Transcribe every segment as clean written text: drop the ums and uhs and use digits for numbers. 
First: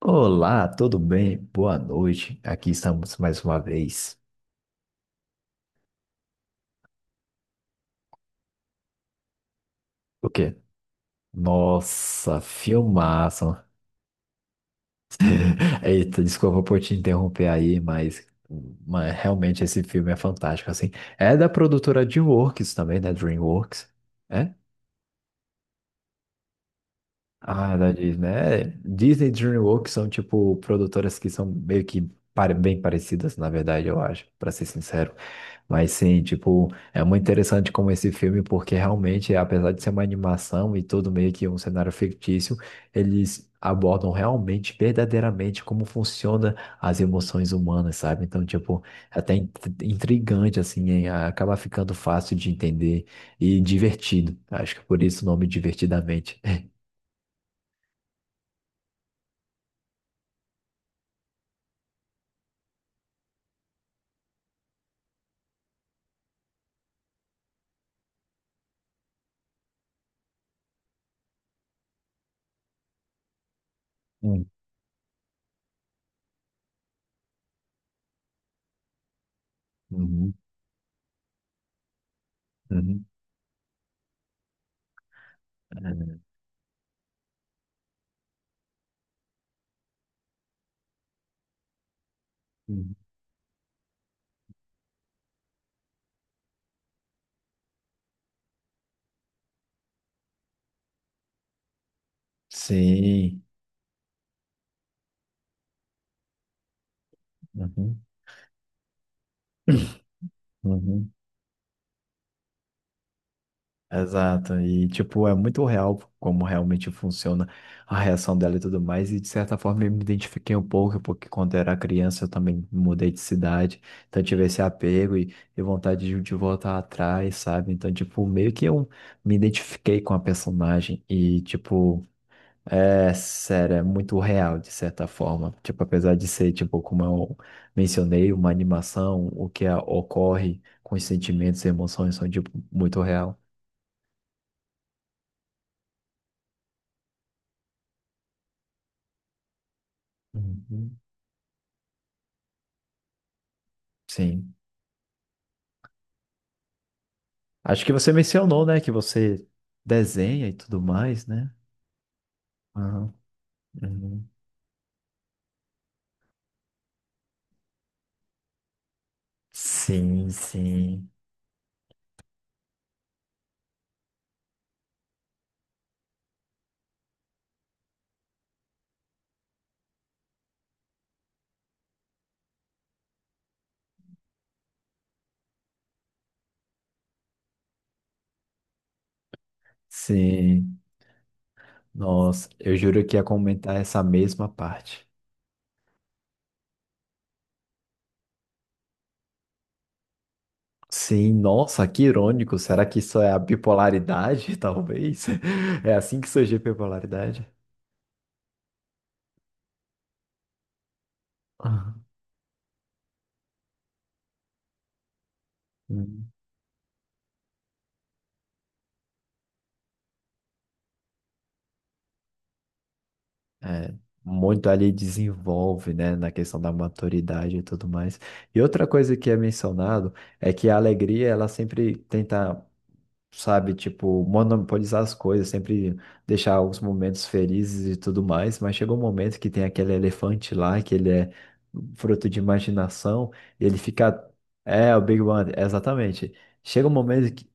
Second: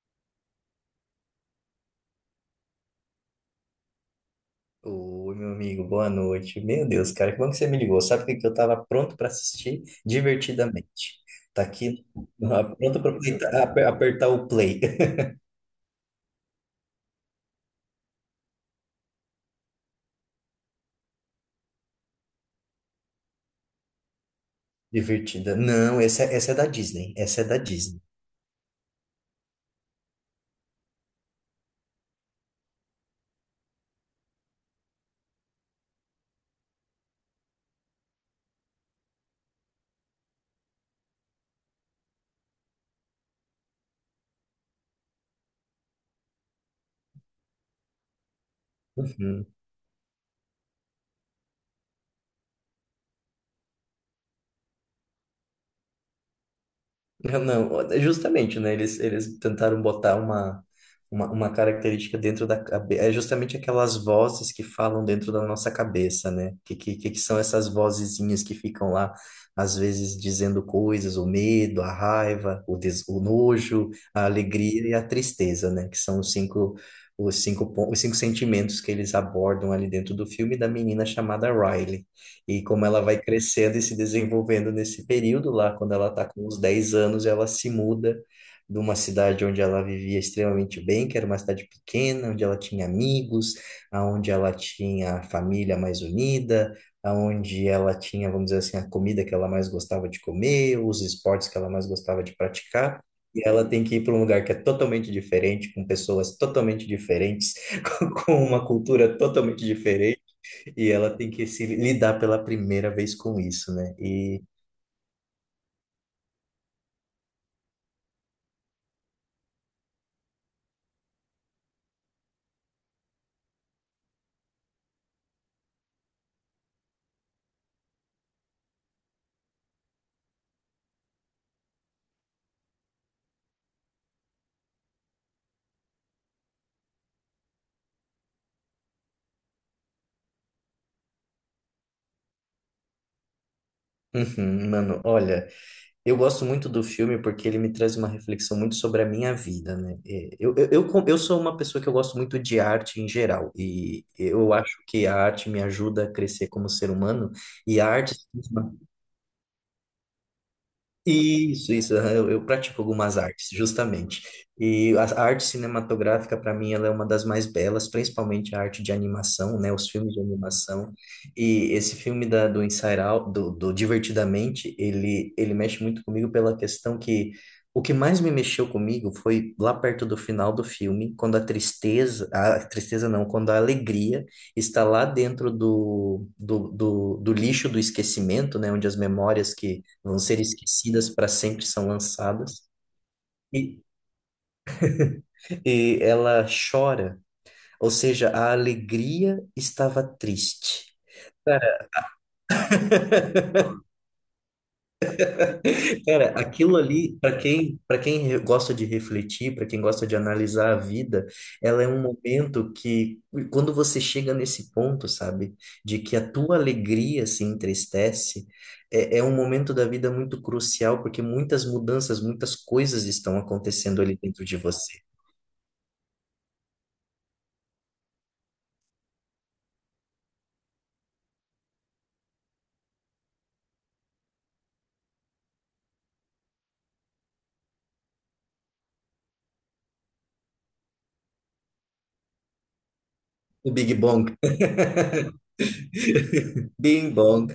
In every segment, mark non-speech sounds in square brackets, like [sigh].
Olá, tudo bem? Boa noite. Aqui estamos mais uma vez. Ô, meu amigo, boa noite. Meu Deus, cara, que bom que você me ligou. Sabe o que que eu tava pronto para assistir O quê? divertidamente? Tá aqui, Nossa, pronto filmaço. para apertar o play. [laughs] [laughs] Eita, desculpa por te interromper aí, mas realmente esse filme é fantástico, assim. É da produtora DreamWorks também, né? DreamWorks. É? Divertida. Não, essa, essa é da Disney. Essa é da Ah, da Disney. Disney. É, Disney e DreamWorks são, tipo, produtoras que são meio que bem parecidas, na verdade, eu acho, para ser sincero. Mas sim, tipo, é muito interessante como esse filme, porque realmente, apesar de ser uma animação e tudo meio que um cenário fictício, eles abordam realmente, verdadeiramente, como funciona as emoções humanas, sabe? Então, tipo, é até Uhum. Intrigante, assim, hein? Acaba ficando fácil de entender e divertido. Acho que por isso o nome Divertidamente. Não, justamente, né? Eles tentaram botar uma, uma característica dentro da cabeça. É justamente aquelas vozes que falam dentro da nossa cabeça, né? Que são essas vozezinhas que ficam lá, às vezes, dizendo coisas, o medo, a raiva, o nojo, a [laughs] alegria e a tristeza, né? Que são os cinco sentimentos que eles abordam ali dentro do Uhum, filme da menina chamada Riley. E como ela uhum, vai crescendo e se desenvolvendo nesse período lá, quando ela é, está com uns 10 anos, ela se muda de uma cidade onde ela vivia extremamente bem, que era uma cidade pequena, onde ela tinha uhum. amigos, aonde ela tinha a família mais unida, aonde ela tinha, vamos dizer assim, a comida que ela mais gostava de comer, os esportes que ela mais gostava de praticar. Sim. E ela tem que ir para um lugar que é totalmente diferente, com pessoas totalmente diferentes, Uhum, [laughs] com uma cultura totalmente e uhum. ela tem que se lidar pela primeira vez com isso, né? Exato. E, tipo, é muito real como realmente funciona a reação dela e tudo mais. E, de certa forma, eu me identifiquei um pouco, porque quando eu era criança eu também mudei de cidade. Então, eu tive esse apego e vontade de voltar atrás, sabe? Então, tipo, meio que eu me identifiquei com a personagem. E, tipo. É, sério, é muito real, de certa forma. Tipo, apesar de ser, tipo, como eu mencionei, uma animação, o que ocorre com os sentimentos e emoções são, tipo, muito real. Uhum, mano, olha, eu gosto muito do filme porque ele me traz uma reflexão muito sobre a minha vida, né? E Uhum. Eu sou uma pessoa que eu gosto muito de arte em geral, e eu Sim. acho que a arte me ajuda a crescer como ser humano, e Acho a que você arte mencionou, né, que você desenha e tudo mais, né? Isso, isso. Aham, eu pratico Aham. algumas artes, justamente. Uhum. E a arte cinematográfica, para mim, ela é uma das mais belas, principalmente a arte de animação, né? Os filmes de Sim, animação. sim, E esse filme do Inside Out, do Divertidamente, ele mexe muito comigo pela questão que o que mais me mexeu comigo foi lá perto do final do filme, quando a tristeza não, quando a alegria está lá dentro do lixo do esquecimento, né? Onde as memórias que vão ser sim. esquecidas para sempre, são Nossa, lançadas. eu juro que ia comentar E, essa mesma parte. e ela chora, ou seja, a alegria estava triste. Sim, nossa, Cara, que irônico. Será que isso é a [laughs] bipolaridade, [laughs] talvez? É assim que Cara, surge a aquilo ali, bipolaridade? Gosta de refletir, para quem gosta de analisar a vida, ela é Ah, um momento que, quando você chega nesse ponto, sabe, de que hum. a tua alegria se entristece, é um momento da vida muito crucial, porque muitas mudanças, muitas coisas estão É, acontecendo ali dentro de muito ali você. desenvolve, né, na questão da maturidade e tudo mais. E outra coisa que é mencionado é que a alegria, ela sempre tenta sabe, tipo, monopolizar as coisas, sempre deixar os momentos felizes e tudo mais, mas chegou um momento que tem aquele elefante lá, que ele é fruto de imaginação, e O ele Big fica. Bang. É, o Big Bang, exatamente. Chega um Bing momento que. Bong.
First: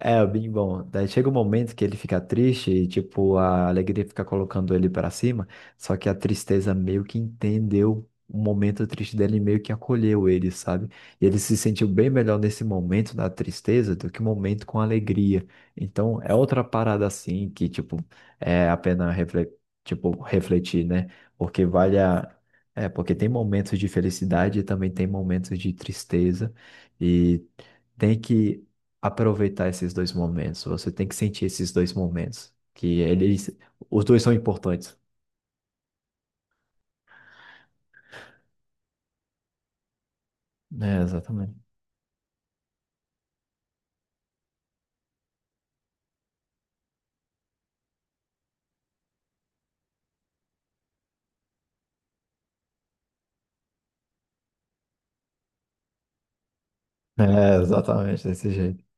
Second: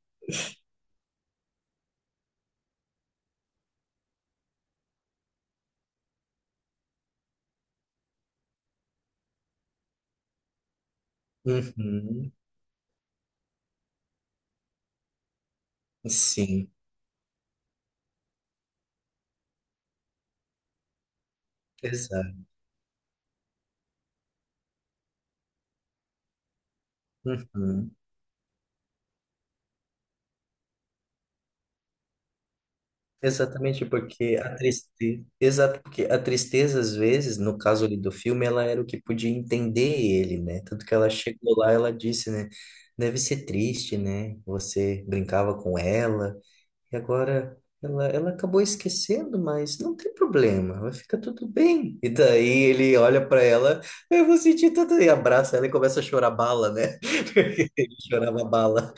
É, o Big Bang. Daí chega um momento que ele fica triste e, tipo, a alegria fica colocando ele pra cima, só que a tristeza meio que entendeu o momento triste dele e meio que acolheu ele, sabe? E ele se sentiu bem Uhum. melhor nesse momento da tristeza do que um momento com alegria. Então, é outra Sim, parada assim que, tipo, é a pena tipo, refletir, né? Porque vale a... exato. É, porque tem momentos de felicidade e também tem momentos de tristeza. E Uhum. tem que aproveitar esses dois momentos. Você tem que sentir esses dois momentos. Que eles... Exatamente Os dois são porque a importantes. tristeza, exato porque a tristeza às vezes, no caso ali do filme, ela era o que podia entender ele, né? Tanto que É, ela exatamente. chegou lá, ela disse, né? Deve ser triste, né? Você brincava com ela e agora ela acabou esquecendo, mas não tem problema, vai ficar tudo bem. E daí ele olha pra ela, eu vou sentir tudo e abraça ela e começa a chorar bala, né? É, [laughs] Ele exatamente, chorava desse jeito. bala.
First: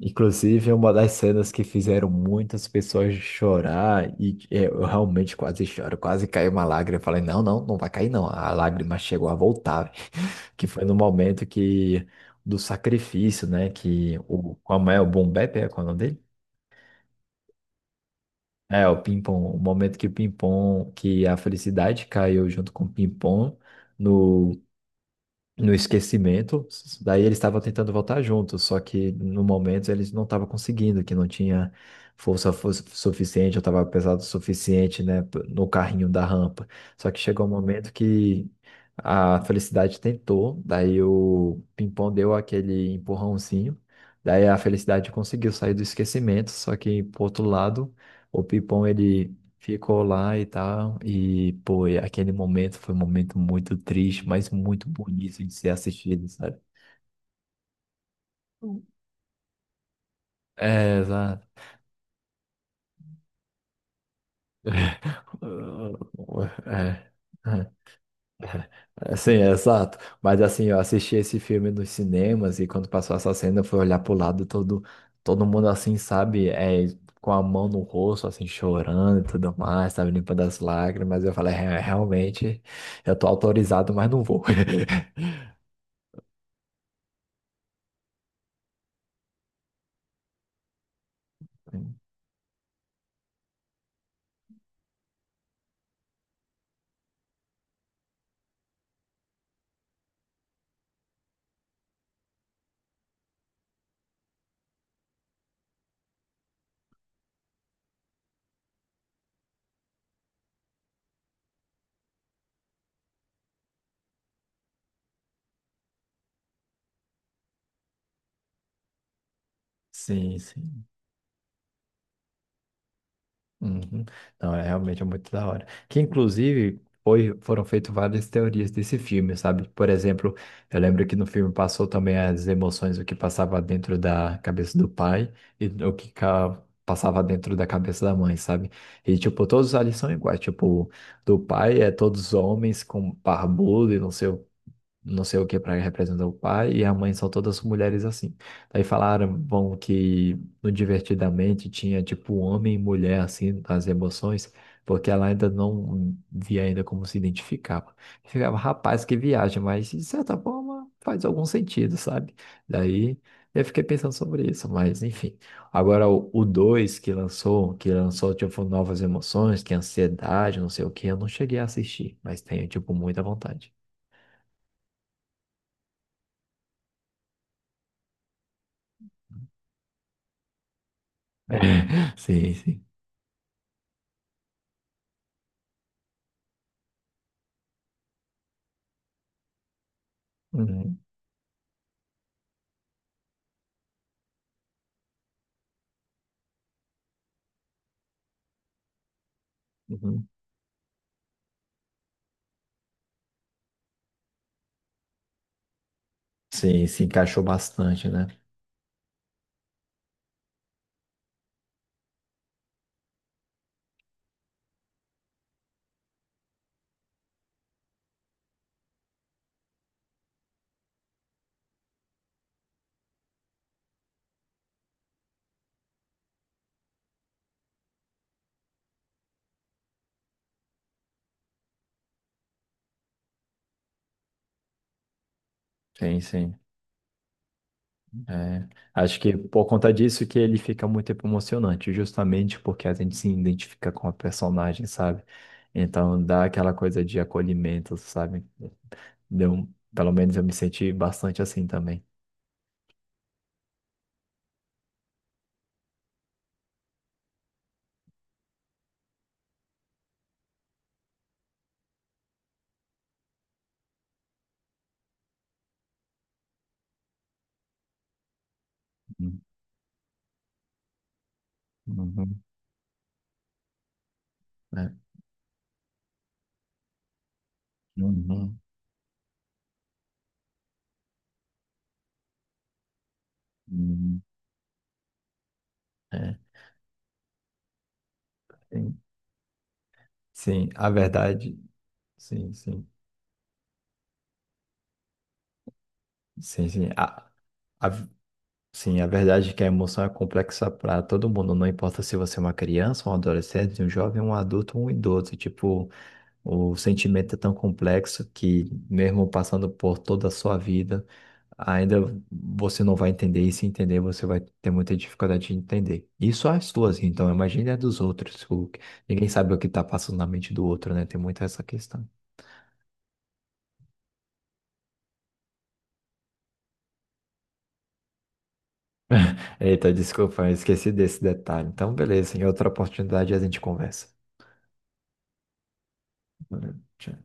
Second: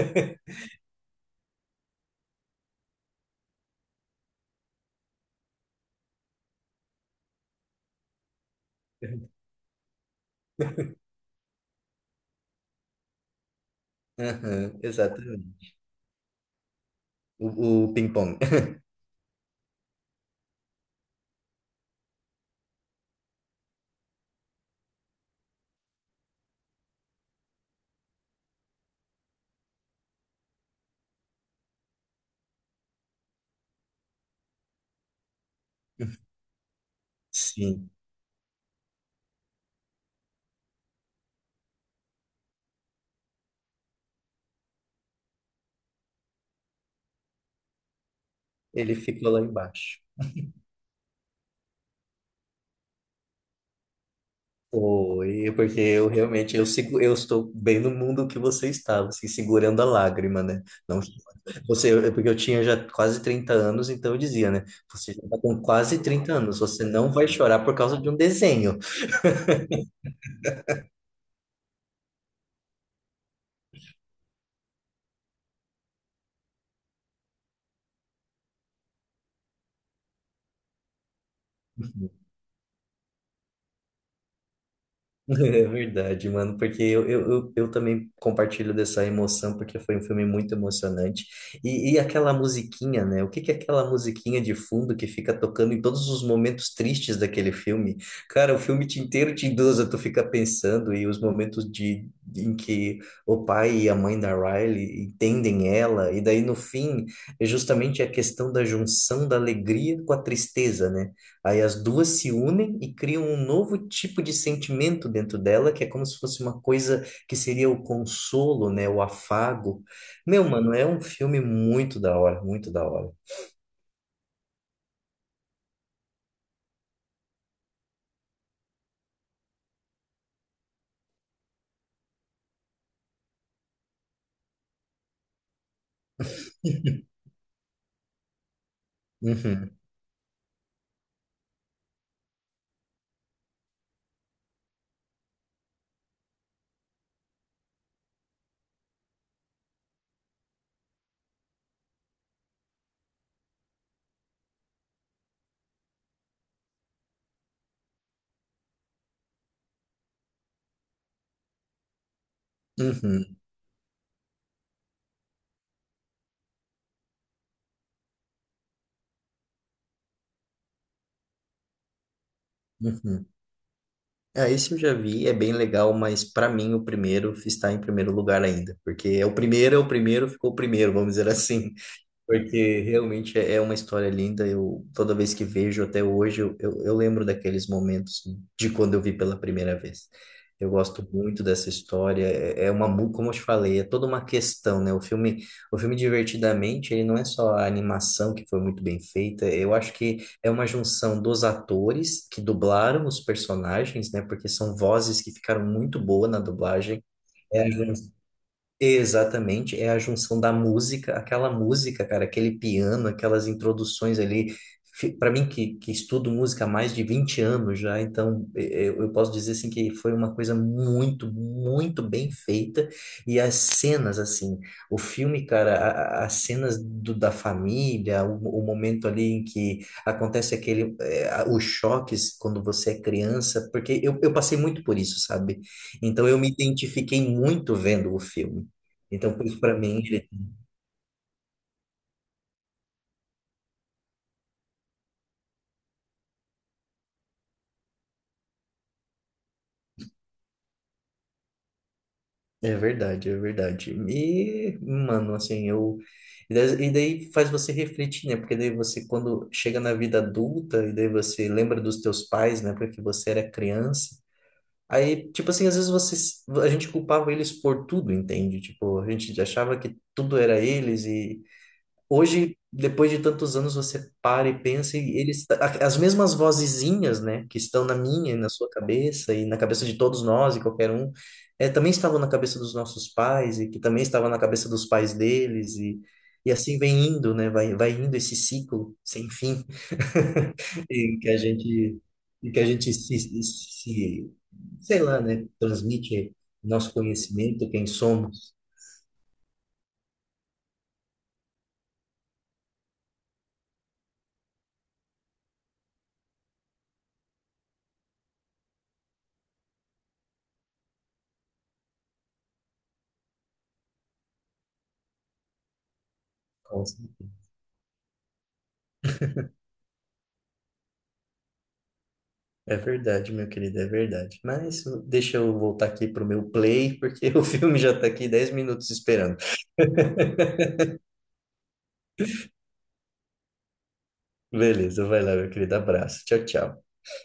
Inclusive, é uma das cenas que fizeram muitas pessoas chorar e é, eu realmente quase choro, quase caiu uma lágrima. Eu falei, não, não, não vai cair não. A lágrima chegou a voltar, [laughs] que foi no momento que do sacrifício, né? Que o Aham, como é o Boom Bap, exatamente. é qual é o nome dele? O ping-pong. É o Pimpom, o momento que o Pimpom, que a felicidade caiu junto com o Pimpom no no esquecimento. Daí eles estavam tentando voltar juntos, só que no momento eles não estavam conseguindo, que não tinha força, suficiente, eu estava pesado o suficiente, né, no carrinho da rampa. Só que [laughs] chegou um Sim, momento que a Felicidade tentou, daí o Pimpão deu aquele empurrãozinho, daí a Felicidade conseguiu sair do esquecimento, só que por outro lado, o Pimpão ele ficou ele lá embaixo. ficou lá e tal, e pô, e aquele momento foi um momento muito triste, mas muito bonito Foi, de ser porque eu assistido, realmente sabe? Eu estou bem no mundo que você Hum. estava, assim, segurando a lágrima, né? É, Não, exato. Porque eu tinha já quase 30 anos, então eu dizia, né? Você [laughs] já está com quase 30 anos, você É, não vai chorar por causa de um desenho. Sim, é exato. Mas assim, eu assisti esse filme nos cinemas e quando passou essa cena, eu fui olhar pro lado todo, todo mundo assim, sabe? É, com a mão no rosto, assim, chorando e tudo mais, sabe? Limpando as lágrimas. Eu falei, "É, realmente, eu tô autorizado, mas não vou." [laughs] [laughs] É verdade, mano, porque eu também compartilho dessa emoção, porque foi um filme muito emocionante. E aquela musiquinha, né? O que que é aquela musiquinha de fundo que fica tocando em todos os momentos tristes daquele filme? Cara, inteiro te induz a tu ficar pensando, e os momentos de, em que o pai e a mãe da Riley entendem ela, e daí no fim, é justamente a questão da junção da alegria com a tristeza, né? Aí as duas se unem e criam um novo tipo de sentimento dentro dela, que é como se fosse uma coisa que seria o consolo, né? O afago. Sim, Meu, mano, é sim. um filme muito da hora, muito da hora. Uhum. Não, é realmente é muito da hora. Que inclusive foi, foram feitas várias teorias desse filme, sabe? Por exemplo, eu lembro que no filme passou também as emoções, o que passava dentro da cabeça do pai e o que [laughs] passava dentro da cabeça da mãe, sabe? E tipo, todos Uhum, ali são iguais. Tipo, do pai é todos homens com barbudo e não sei o que para representar o pai, e a mãe são todas mulheres assim. Aí falaram, bom, que no Divertidamente tinha tipo homem e mulher assim, as emoções, porque ela ainda não via ainda como se identificava. Ficava, rapaz, que viagem, mas de certa forma faz algum sentido, sabe? Daí uhum, eu fiquei pensando sobre isso, mas enfim. Agora o 2 que lançou tipo novas emoções, que é ansiedade, não sei o que, eu não cheguei a assistir, mas tenho tipo muita uhum. vontade. Ah, esse eu já vi, é bem legal, mas para mim o primeiro está em primeiro lugar ainda, porque é o primeiro, ficou o primeiro, vamos dizer assim. [laughs] Sim, Porque sim. realmente é uma história linda. Eu toda vez que vejo até hoje, eu lembro daqueles momentos de quando eu vi pela primeira vez. Eu Uhum, gosto muito dessa história. É uma como eu te falei, é toda uma questão, né? O filme Divertidamente, ele não é só a animação que foi muito bem feita. Eu acho que uhum. é uma junção dos atores que dublaram os personagens, né? Porque são vozes que ficaram muito boas na Sim, dublagem. se encaixou bastante, né? Exatamente, é a junção da música, aquela música, cara, aquele piano, aquelas introduções ali. Para mim, que estudo música há mais de 20 anos já, então eu posso dizer assim que foi uma coisa muito, muito bem feita. E as cenas, assim, o filme, cara, as cenas da família, o momento ali em que acontece aquele, os choques quando você é criança, porque eu passei muito por isso, sabe? Sim, Então eu me sim. identifiquei muito vendo o É, filme. acho que Então, por isso, por pra conta mim, disso ele- que ele fica muito emocionante, justamente porque a gente se identifica com a personagem, sabe? Então dá aquela coisa de acolhimento, sabe? Deu, pelo menos eu me senti bastante assim também. é verdade, é verdade. E, mano, assim, eu. E daí faz você refletir, né? Porque daí você, quando chega na vida adulta, e daí você lembra dos teus pais, né? Porque você era criança. Aí, tipo assim, às vezes você, a gente culpava eles por tudo, entende? Tipo, a gente Uhum, achava que tudo era eles e, uhum, hoje, depois de tantos anos, você para e é, pensa, e eles, as mesmas vozezinhas, né, que estão na minha e na uhum, sua cabeça, e na cabeça de todos nós e qualquer um, é, também estavam na cabeça dos nossos pais, e que também uhum, estavam na cabeça dos pais deles, é, e assim vem indo, né, vai indo esse ciclo sim, sem fim, sim, a [laughs] em que a verdade. gente, Sim, em que a sim. gente se, se, sei lá, né, transmite Sim, sim. nosso conhecimento, quem a, somos. Sim, a verdade é que a emoção é complexa para todo mundo, não importa se você é uma criança, um adolescente, um jovem, um adulto um idoso. Tipo, o sentimento é tão complexo que, mesmo passando por toda a sua vida, ainda você não vai entender, e se entender, você vai ter muita dificuldade de entender. Isso é as suas, então, imagine a dos outros. Ninguém sabe o que está passando na mente do outro, né? Tem muito essa questão. É verdade, meu querido, é verdade. Mas deixa eu voltar aqui pro meu play, porque [laughs] o filme já tá aqui 10 minutos esperando. Eita, desculpa, eu esqueci desse detalhe. Então, beleza, em outra oportunidade a gente conversa. Beleza, vai lá, meu querido. Abraço. Tchau, Valeu, tchau. tchau.